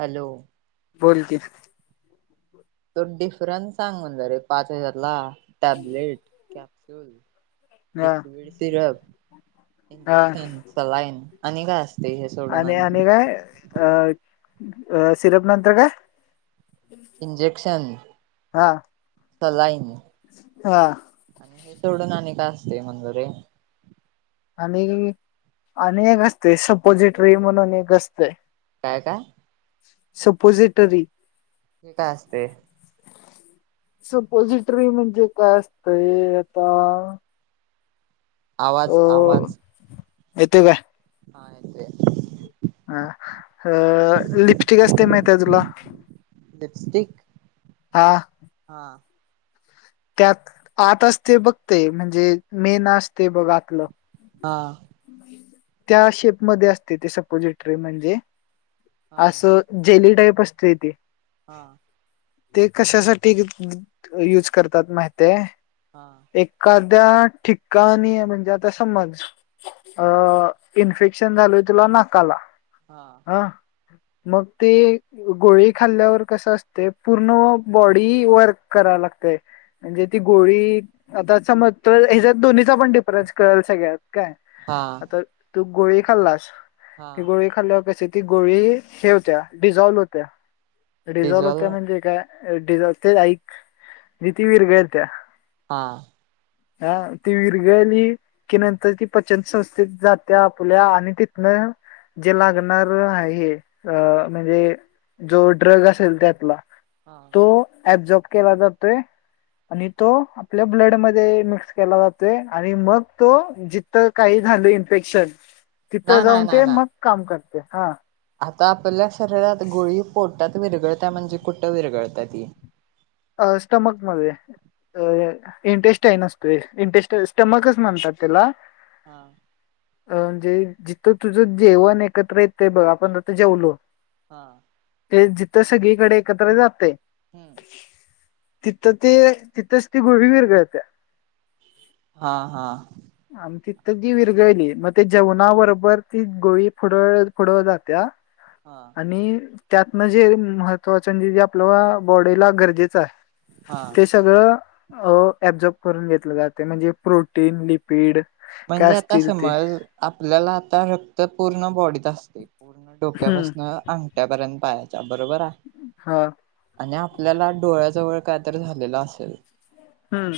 Hello बोलकी तो difference सांग म्हणला रे पाच हजारला टॅबलेट कॅप्स्युल हा लिक्विड सिरप, हा इंजेक्शन, सलाईन आणि काय असते? हे सोडून आणि आणि काय अ सिरप नंतर काय? इंजेक्शन, हा सलाईन हा आणि हे सोडून आणि का असते म्हण जूरे आणि आणि एक असते सपोजिट्री म्हणून एक असतय. काय काय सपोझिटरी काय असते. सपोझिटरी म्हणजे काय असतंय आता? आवाज आवाज येतो काय? हा येतय. अ अ लिपस्टिक असते माहिती आहे तुला लिपस्टिक हा हा त्यात आत असते बघ ते म्हणजे मेन असते बघ आतलं. हा त्या शेप मधे असते ते सपोजिटरी म्हणजे हा अस जेली टाईप असतेय ते हा ते कशासाठी यूज करतात माहितीये हा एखाद्या ठिकाणी म्हणजे आता समज अ इन्फेक्शन झालय तुला नाकाला हा मग ते गोळी खाल्ल्यावर कस असते पूर्ण बॉडी वर्क कराव लागते. म्हणजे ती गोळी आता समज तर हचा दोन्हीचा पण कळेल सगळत काय हा आता तू गोळी खाल्लास हा की गोळी खाल्ल्यावर कशी ती गोळी हे होत्या डिझॉल्व होतिया. रिझोल डिझल होतिया म्हणजे काय? ते ऐक ती विरघळतिया. हां हा ती विरघळली की नंतर ती पचन संस्थेत जाते आपल्या आणि तिथनं जे लागणार आहे म्हणजे जो ड्रग असेल त्यातला हा तो अबजॉब केला जातोय. आणि तो आपल्या ब्लड मध्ये मिक्स केला जातोय आणि मग तो जिथं काही झालं इन्फेक्शन तिथं नाही नाही जाऊन ते नाही नाही मग काम करते हा आता आपल्या शरीरात गोळी पोटात विरगळत म्हणजे कुठं विरगळताती अ स्टमक मध्ये अ इंटरेस्ट आहे नसतो इंटरेस्ट स्टमकच म्हणतात त्याला हां अ म्हणजे जिथं तुझं जेवण एकत्र येत ते बघ आपण ज जेवलो हा ते जिथं सगळीकडे एकत्र जाते हम्म तिथं ते तिथच ती गोळी विरगळत हा हा आम तिथ तर जी विरगळली मग ते जेवणा बरोबर ती गोळी फुड फुडव जात्या हा आणि त्यातनं जे महत्वाच म्हणजे जे आपल्या बॉडीला गरजेचं आहे हा बून घ जाते म्हणे प्रो स् पीड काय म्हणजे आता असतील ते समज आपल्याला आता रक्त पूर्ण बॉडीत असते पूर्ण हम्म डोक्यापासन अंगठ्यापर्यंत पाहायच्या बरोबर आहे हा आणि आपल्याला डोळ्याजवळ कायतरी झालेलं असेल हम्म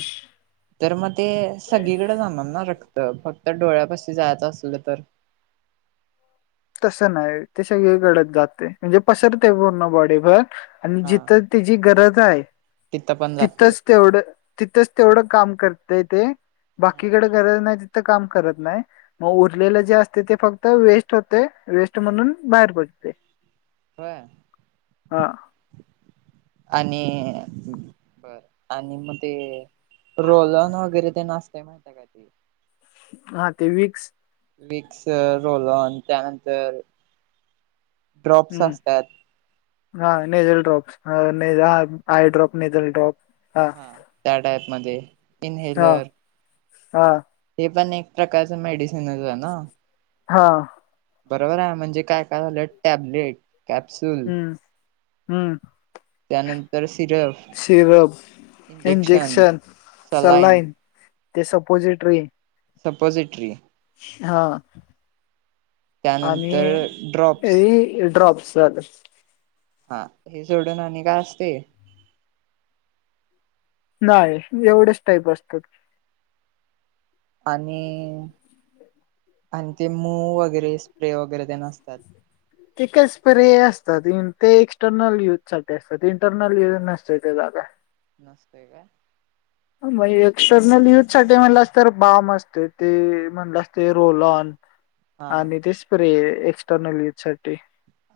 तर मग ते सगळीकडे जाणार ना रक्त फक्त डोळ्याप जायचं असलं तर तसं नाही ते सगळीकडत जाते म्हणजे पसरते पूर्ण बॉडीभर आणि हा जिथं त्याची गरज आहे तिथं पण जाते तिथंच तेवढं तिथंच तेवढं काम करतय ते हा बाकीकडे गरज नाही कात नाही उ जे अस ते फक्त वे होते वेस्ट म्हणून बाहेर पडते हो हा आणि आणि मग ते रोल ऑन वगैरे ते नास्तय माहि का का हा ते विक विक्स रोलोल ऑन त्यानंतर ड्रॉप्स हम्म असतात हा nasal drops eye drop nasal drop हा त्या टाईप मध्ये हा इनहेलर हा हे पण एक प्रकारच मेडिसिनच आहे ना हा बरोबर आहे म्हणजे काय काय झालं टॅबलेट कॅप्सूल हम्म हम्म त्यानंतर सिर सिरप इंजेक्शन सलाईन ते सपोजिटरी सपोझिट्री हा त्यानंतर ड्रॉप्स आणि ड्रॉप्स हा हे सोडून आणि काय असते नाही एवढेच टाईप असतात आणि आणि ते मू वगैरे स्प्रे वगैरे ते नसतात तेिक स्प्रे असतात ते एक्स्टर्नल यूज सग असतात इंटरनल यज नसत ते जागा नसते काय? म्हणे एक्सटर्नल युज साठी म्हणलं अस तर बाम असते ते म्हणलं असते रोल ऑन हा आणि ते स्प्रे एक्स्टर्नल युज साठी.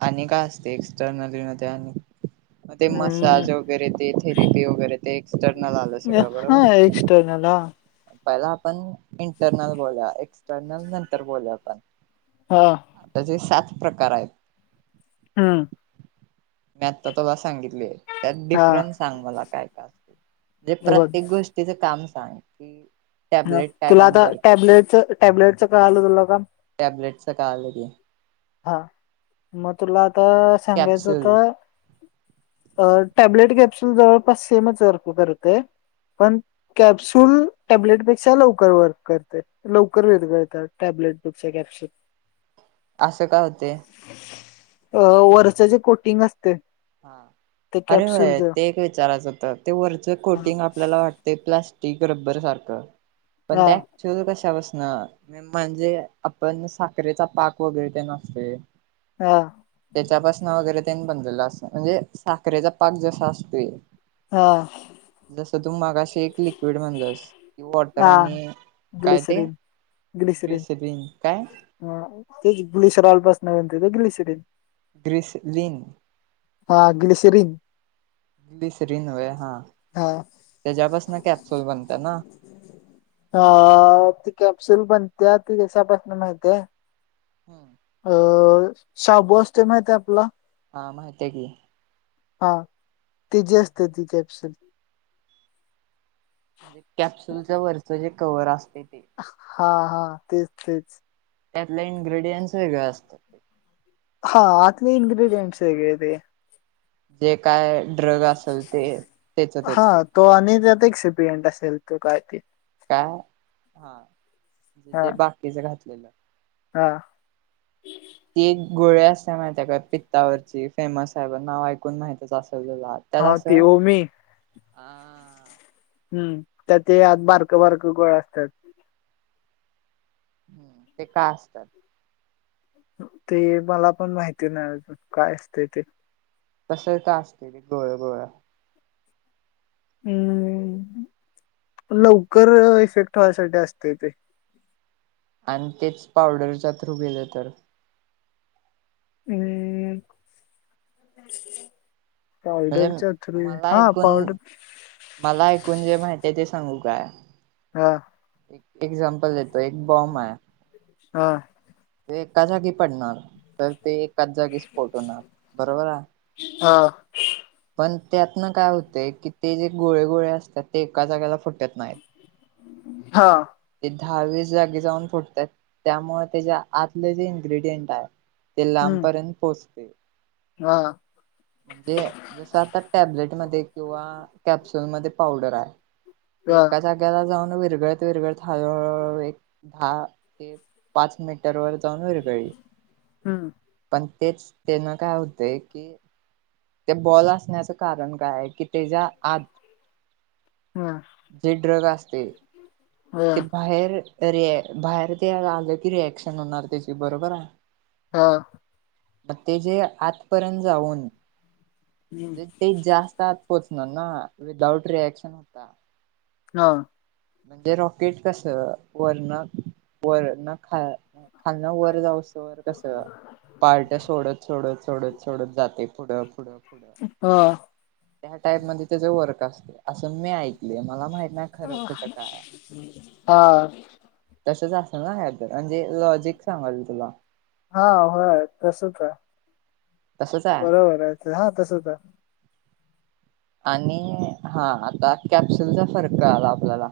आणि काय असते एक्सटर्नली मध्ये आणि मग ते हम्म मसाज वगैरे ते थेरेपी वगैरे ते एक्सटर्नल आलं सगळं बरोबर [unintelligible] नला पहिला आपण इंटरनल बोल एक्सटर्नल नंतर बोलू आपण. हां ता जे सात प्रकार आहेत. हां मी आता तुला सांगितलेय त्यात हा डिफरन्स सांग मला काय काय असते. जे हे बघ प्रत्येक गोष्टीच काम सांग? ह टॅबलेट काय तुला काम आता करते टॅबलेटच टॅबलेटच कळालं तुला आता टॅबलेटच कालं की हा मग तुला आता सांगायचं कॅप्सूल तर अ टॅब्लेट कॅप्सुल जवळपास सेमच व करते पण कॅप्सूल टॅबलेटपेक्षा लवकर वर्क करते. लवकर विरघळतात टॅब्लेट पेक्षा कॅप्सुल. असं का होते? अ वरच जे कोटिंग असते हा ते अरे होय कॅप्सूलच ते एक विचारायचं होतं ते वरच कोटिंग आपल्याला वाटते प्लास्टिक रब्बर सारखं पण हा त्या ऍक्च्युअल कशापासन म्हणजे आपण साखरेचा पाक वगैरे ते नसते. हां त्याच्यापासनं वगैरे त्यांनी बनलेलं असत म्हणजे साखरेचा पाक जसा असतोय हां जसं तू मागा असे एक लिक्विड म्हणलंस. कि वॉटर हा आणि काय ते ग्लिसरीन डिस बिन काय? हा ते गुळीशरा अलबास नवंत गिशरन ग्रिसलिन हा ग्लिसरीन ग्लिसरीन हा हा त्याच्यापासन कॅप्सुल बनत ना? हा ती कॅप्सुल बनते ती त्याच्यापासून माहतीय. हां अ शाबू असते माहित आहे आपला हा माहितय की. हा त जी असते ती कॅप्सल म्हणजे कॅप्सुलच्या वरचं जे कवर असते ते. हा हा तेच तेच त्यातला इनग्रेडियंट्स वेगळं असतं हा आतली इंग्र्रीडियंटस वेगळं ते. जे काय ड्रग असेल ते त्याच हा त्याच. तो अनित एक सिपिएंट असेल तू कायती. काय हा म्हे तेे बाकीच घातलेलं. हां ती एक गोळे असते माहिती आहे का पित्तावरची फेमस आहे पण नाव ऐकून माहितच असेल तुला. त्याला हा अस ते ओमी हम्म त्या ते आत बारकं बारक गोळ्या असतात. हम्म ते का असतात. ते मला पण माहिती ना अजून काय असत ते. तस तर असते गोळ गोळ हम् लवकर इफेक्ट होयसाठी असते ते आणि तेच पावडरचा थ्रू गेले तर हम् म्हणजे पावडरच्या थ्रू मला हा पावडर ऐकून मला ऐकून जे माहिित ते सांगू काय हा एक एक्झाम्पल देतो एक बॉम्ब आहे हा ते कसा की पडणार तर ते एकाच जागीच पोटवणार बरोबर आहे हा पण त्यातन काय होतय की ते जे गोळे गोळे असतात ते एका जागेला फुटत नाहीत [inaudible] हा ते दहावीस जागी जाऊन फुटतात त्यामुळे त्याच्या आतले जे इन्ग्रेडियंट आहे ते हम्म लांबपर्यंत पोहोचते हा ह म्हणजे जसं आता टॅबलेट मध्ये किंवा कॅप्सुल मध्ये पावडर आहे ते हा कसा ्याला जाऊन विरगळत विरगळत हळ एक दहा ते पाच मिनट र व जाऊन वरगळी हम्म पण तेच तेन काय होतय की ते बॉल असण्याचं कारण काय आहे की त्याच्या आत हम् जे ड्रग असते हा ते बाहेर रिया बाहेर ते आलं की रिएक्शन होणार त्याची बरोबर आहे हा ते जे आतपर्यंत हम्म जाऊने ते जास्त ात पोचण ना विदाउट रिएक्शन होता हा म्हणजे रॉकेट कसं वरण वरण खा खाना वर जावसं वर कसं पार्ट सोडत सोडत सोडत सोडत जाते पुढं पुढं पुढं हा त्या टाईप मध्ये त्याच वर्क असते असं मी ऐकले मला माहित नाही खरं खोट हा तसंच असेल ना ह म्हणजे लॉजिक सांगाल तुला हा होय तसच आहे तसच आहे हा तसं हाय आणि हा आता कॅप्सुलचा फरक आला आपल्याला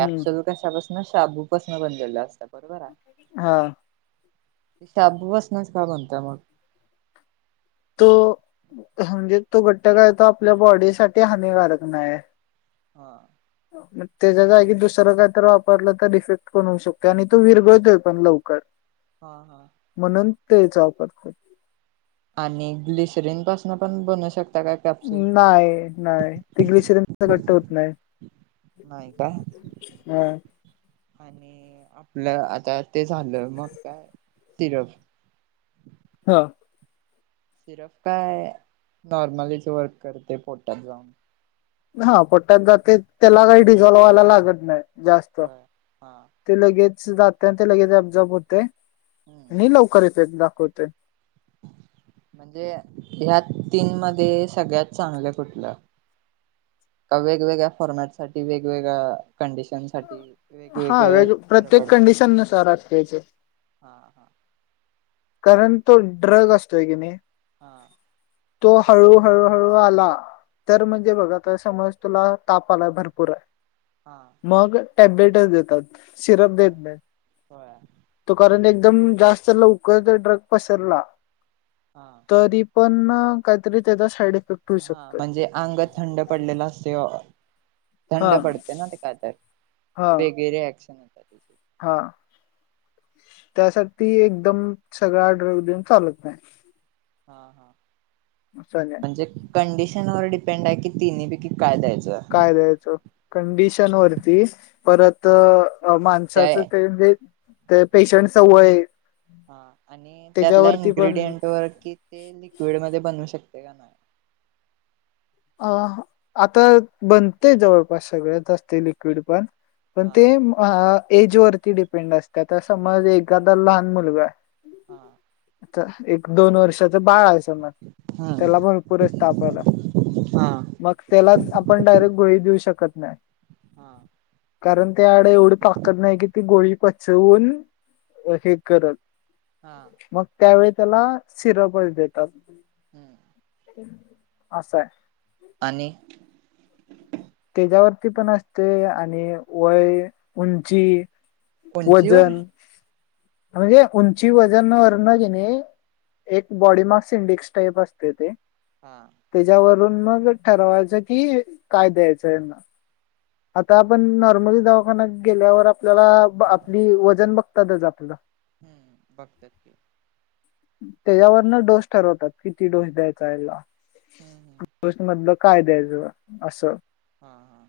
हम्म कशापासन शाबूपासन बनलेलं असत बरोबर आहे हा शाब बसण्यास काय बनता मग तो म्हणजे तो घट्ट काय तो आपल्या बॉडी साठी हानिकारक नाही हा हो त्याच्या जागी दुसरं काय तर वापरलं तर इफेक्ट पण होऊ शकत आणि तो विरगळतोय पण लवकर हा हा म्हणून तेचा वापरत आणि ग्लिसरीन पासन पण बनवू शकता का नाही नाही त ग्लिसरीन घट्ट होत नाही नाही काय हा. आणि आपलं आता ते झालं मग काय सिरफ हा सिरफ काय नॉर्मलीच वर्क करते पोटात जाऊन हा पट्टत जाते त्याला काही डिझॉल् व्हायला लागत नाही जास्त होय हा ते लगेच जात ते लगेच अब्झॉर्ब होते हम्म आणि लवकर इफेक्ट दाखवते [unintelligible] म्हणजे ह्या तीन मध्ये सगळ्यात चांगलं कुठलं वेगवेगळ्या फॉर्मॅट साठी वेगवेगळ्या कंडिशन् साठी हा वेगवेगळ वेग बरं प्रत्येक पडते कंडिशन नुसार असतो याचे हा हा कारण तो ड्रग असतोय की नाही हां तो हळू हळूहळू आला तर म्हणजे बघा तर समज तुला तापा आला भरपूर आहे हां मग टॅब्लेटच देतात सिरप होय देत नाही होय तो कारण एकदम जास्त लवकर ड्रग पसरला हां तरी पण काहीतरी त्याचा साईड इफेक्ट होऊ हा शकतोय म्हणजे अंग थंड पडलेला असत थंड हा पडते ना ते काय तर हा वेगैरे ऍक्शन होत त्या हा त्यासाठी एकदम सगळा ड्रॅग देऊन चालत नाही हा हा असं नाही म्हणजे कंडिशन वर डिपेंड आहे की तिने पैकी काय द्यायचं आहे काय द्यायचं कंडिशन वरती परत त्या माणसाचं ते म्हणजे ते पेशंट सवय हा आणि त्यातल्या पण इन्ग्रेडियंट ववर कि ते लिक्विड मध्ये बनवू शकते का नाही अ आता बनते जवळपास सगळ्यात असते लिक्विड पण पण हा ते एजवररती डिपेंड असत तर समज एखादा लहान मुलगा आहे हा आता एक दोन वर्षाच बाळ आहे स मज त्याला हम्म पण पुरेच तापवला हा मग त्याला आपण डायरेक्ट गोळी देऊ शकत नाही हा कारण ते आड एवढी ताकत नाही की ती गोळी पचवून हे करत हा मग त्यावेळी त्याला सिरपच देतात हम्म असं आहे आणि त्याच्यावरती पण असते आणि वय उंची उंचीवर वजन म्हणजे उंची वजन वरण की नाही एक बॉडी मार्क संडेक्स टाईप असते ते हा त्याच्यावरून मग ठरवायचं कि काय द्यायचंना आता आपण नॉर्मली दवाखाना्या गेल्यावर आपल्याला आपली वजन बघतातच आपलं हम्म बघत क त्याच्यावरन डोस ठरवतात किती डोस द्यायचा याला हम्म हम्म मधलं काय द्यायचं असं हां हां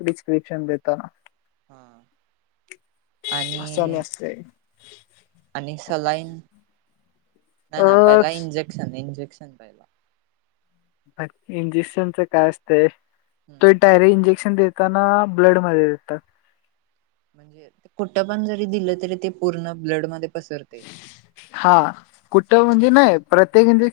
प्रिस्क्रिप्शन देताना हा आणि ते आणि सलाईन ना ना पहिला इंजेक्शन इंजेक्शन पहिला इंजेक्शनच काय असतंय तो हम्म डायरेक्ट इंजेक्शन देत ताना ब्लड मध्ये देतात म्हणजे कुट्टं पण जरी दिलं तरी ते पूर्ण ब्लड मध्ये पसरते हा कुठं म्हणजे नाही प्रत्येक म्हणजे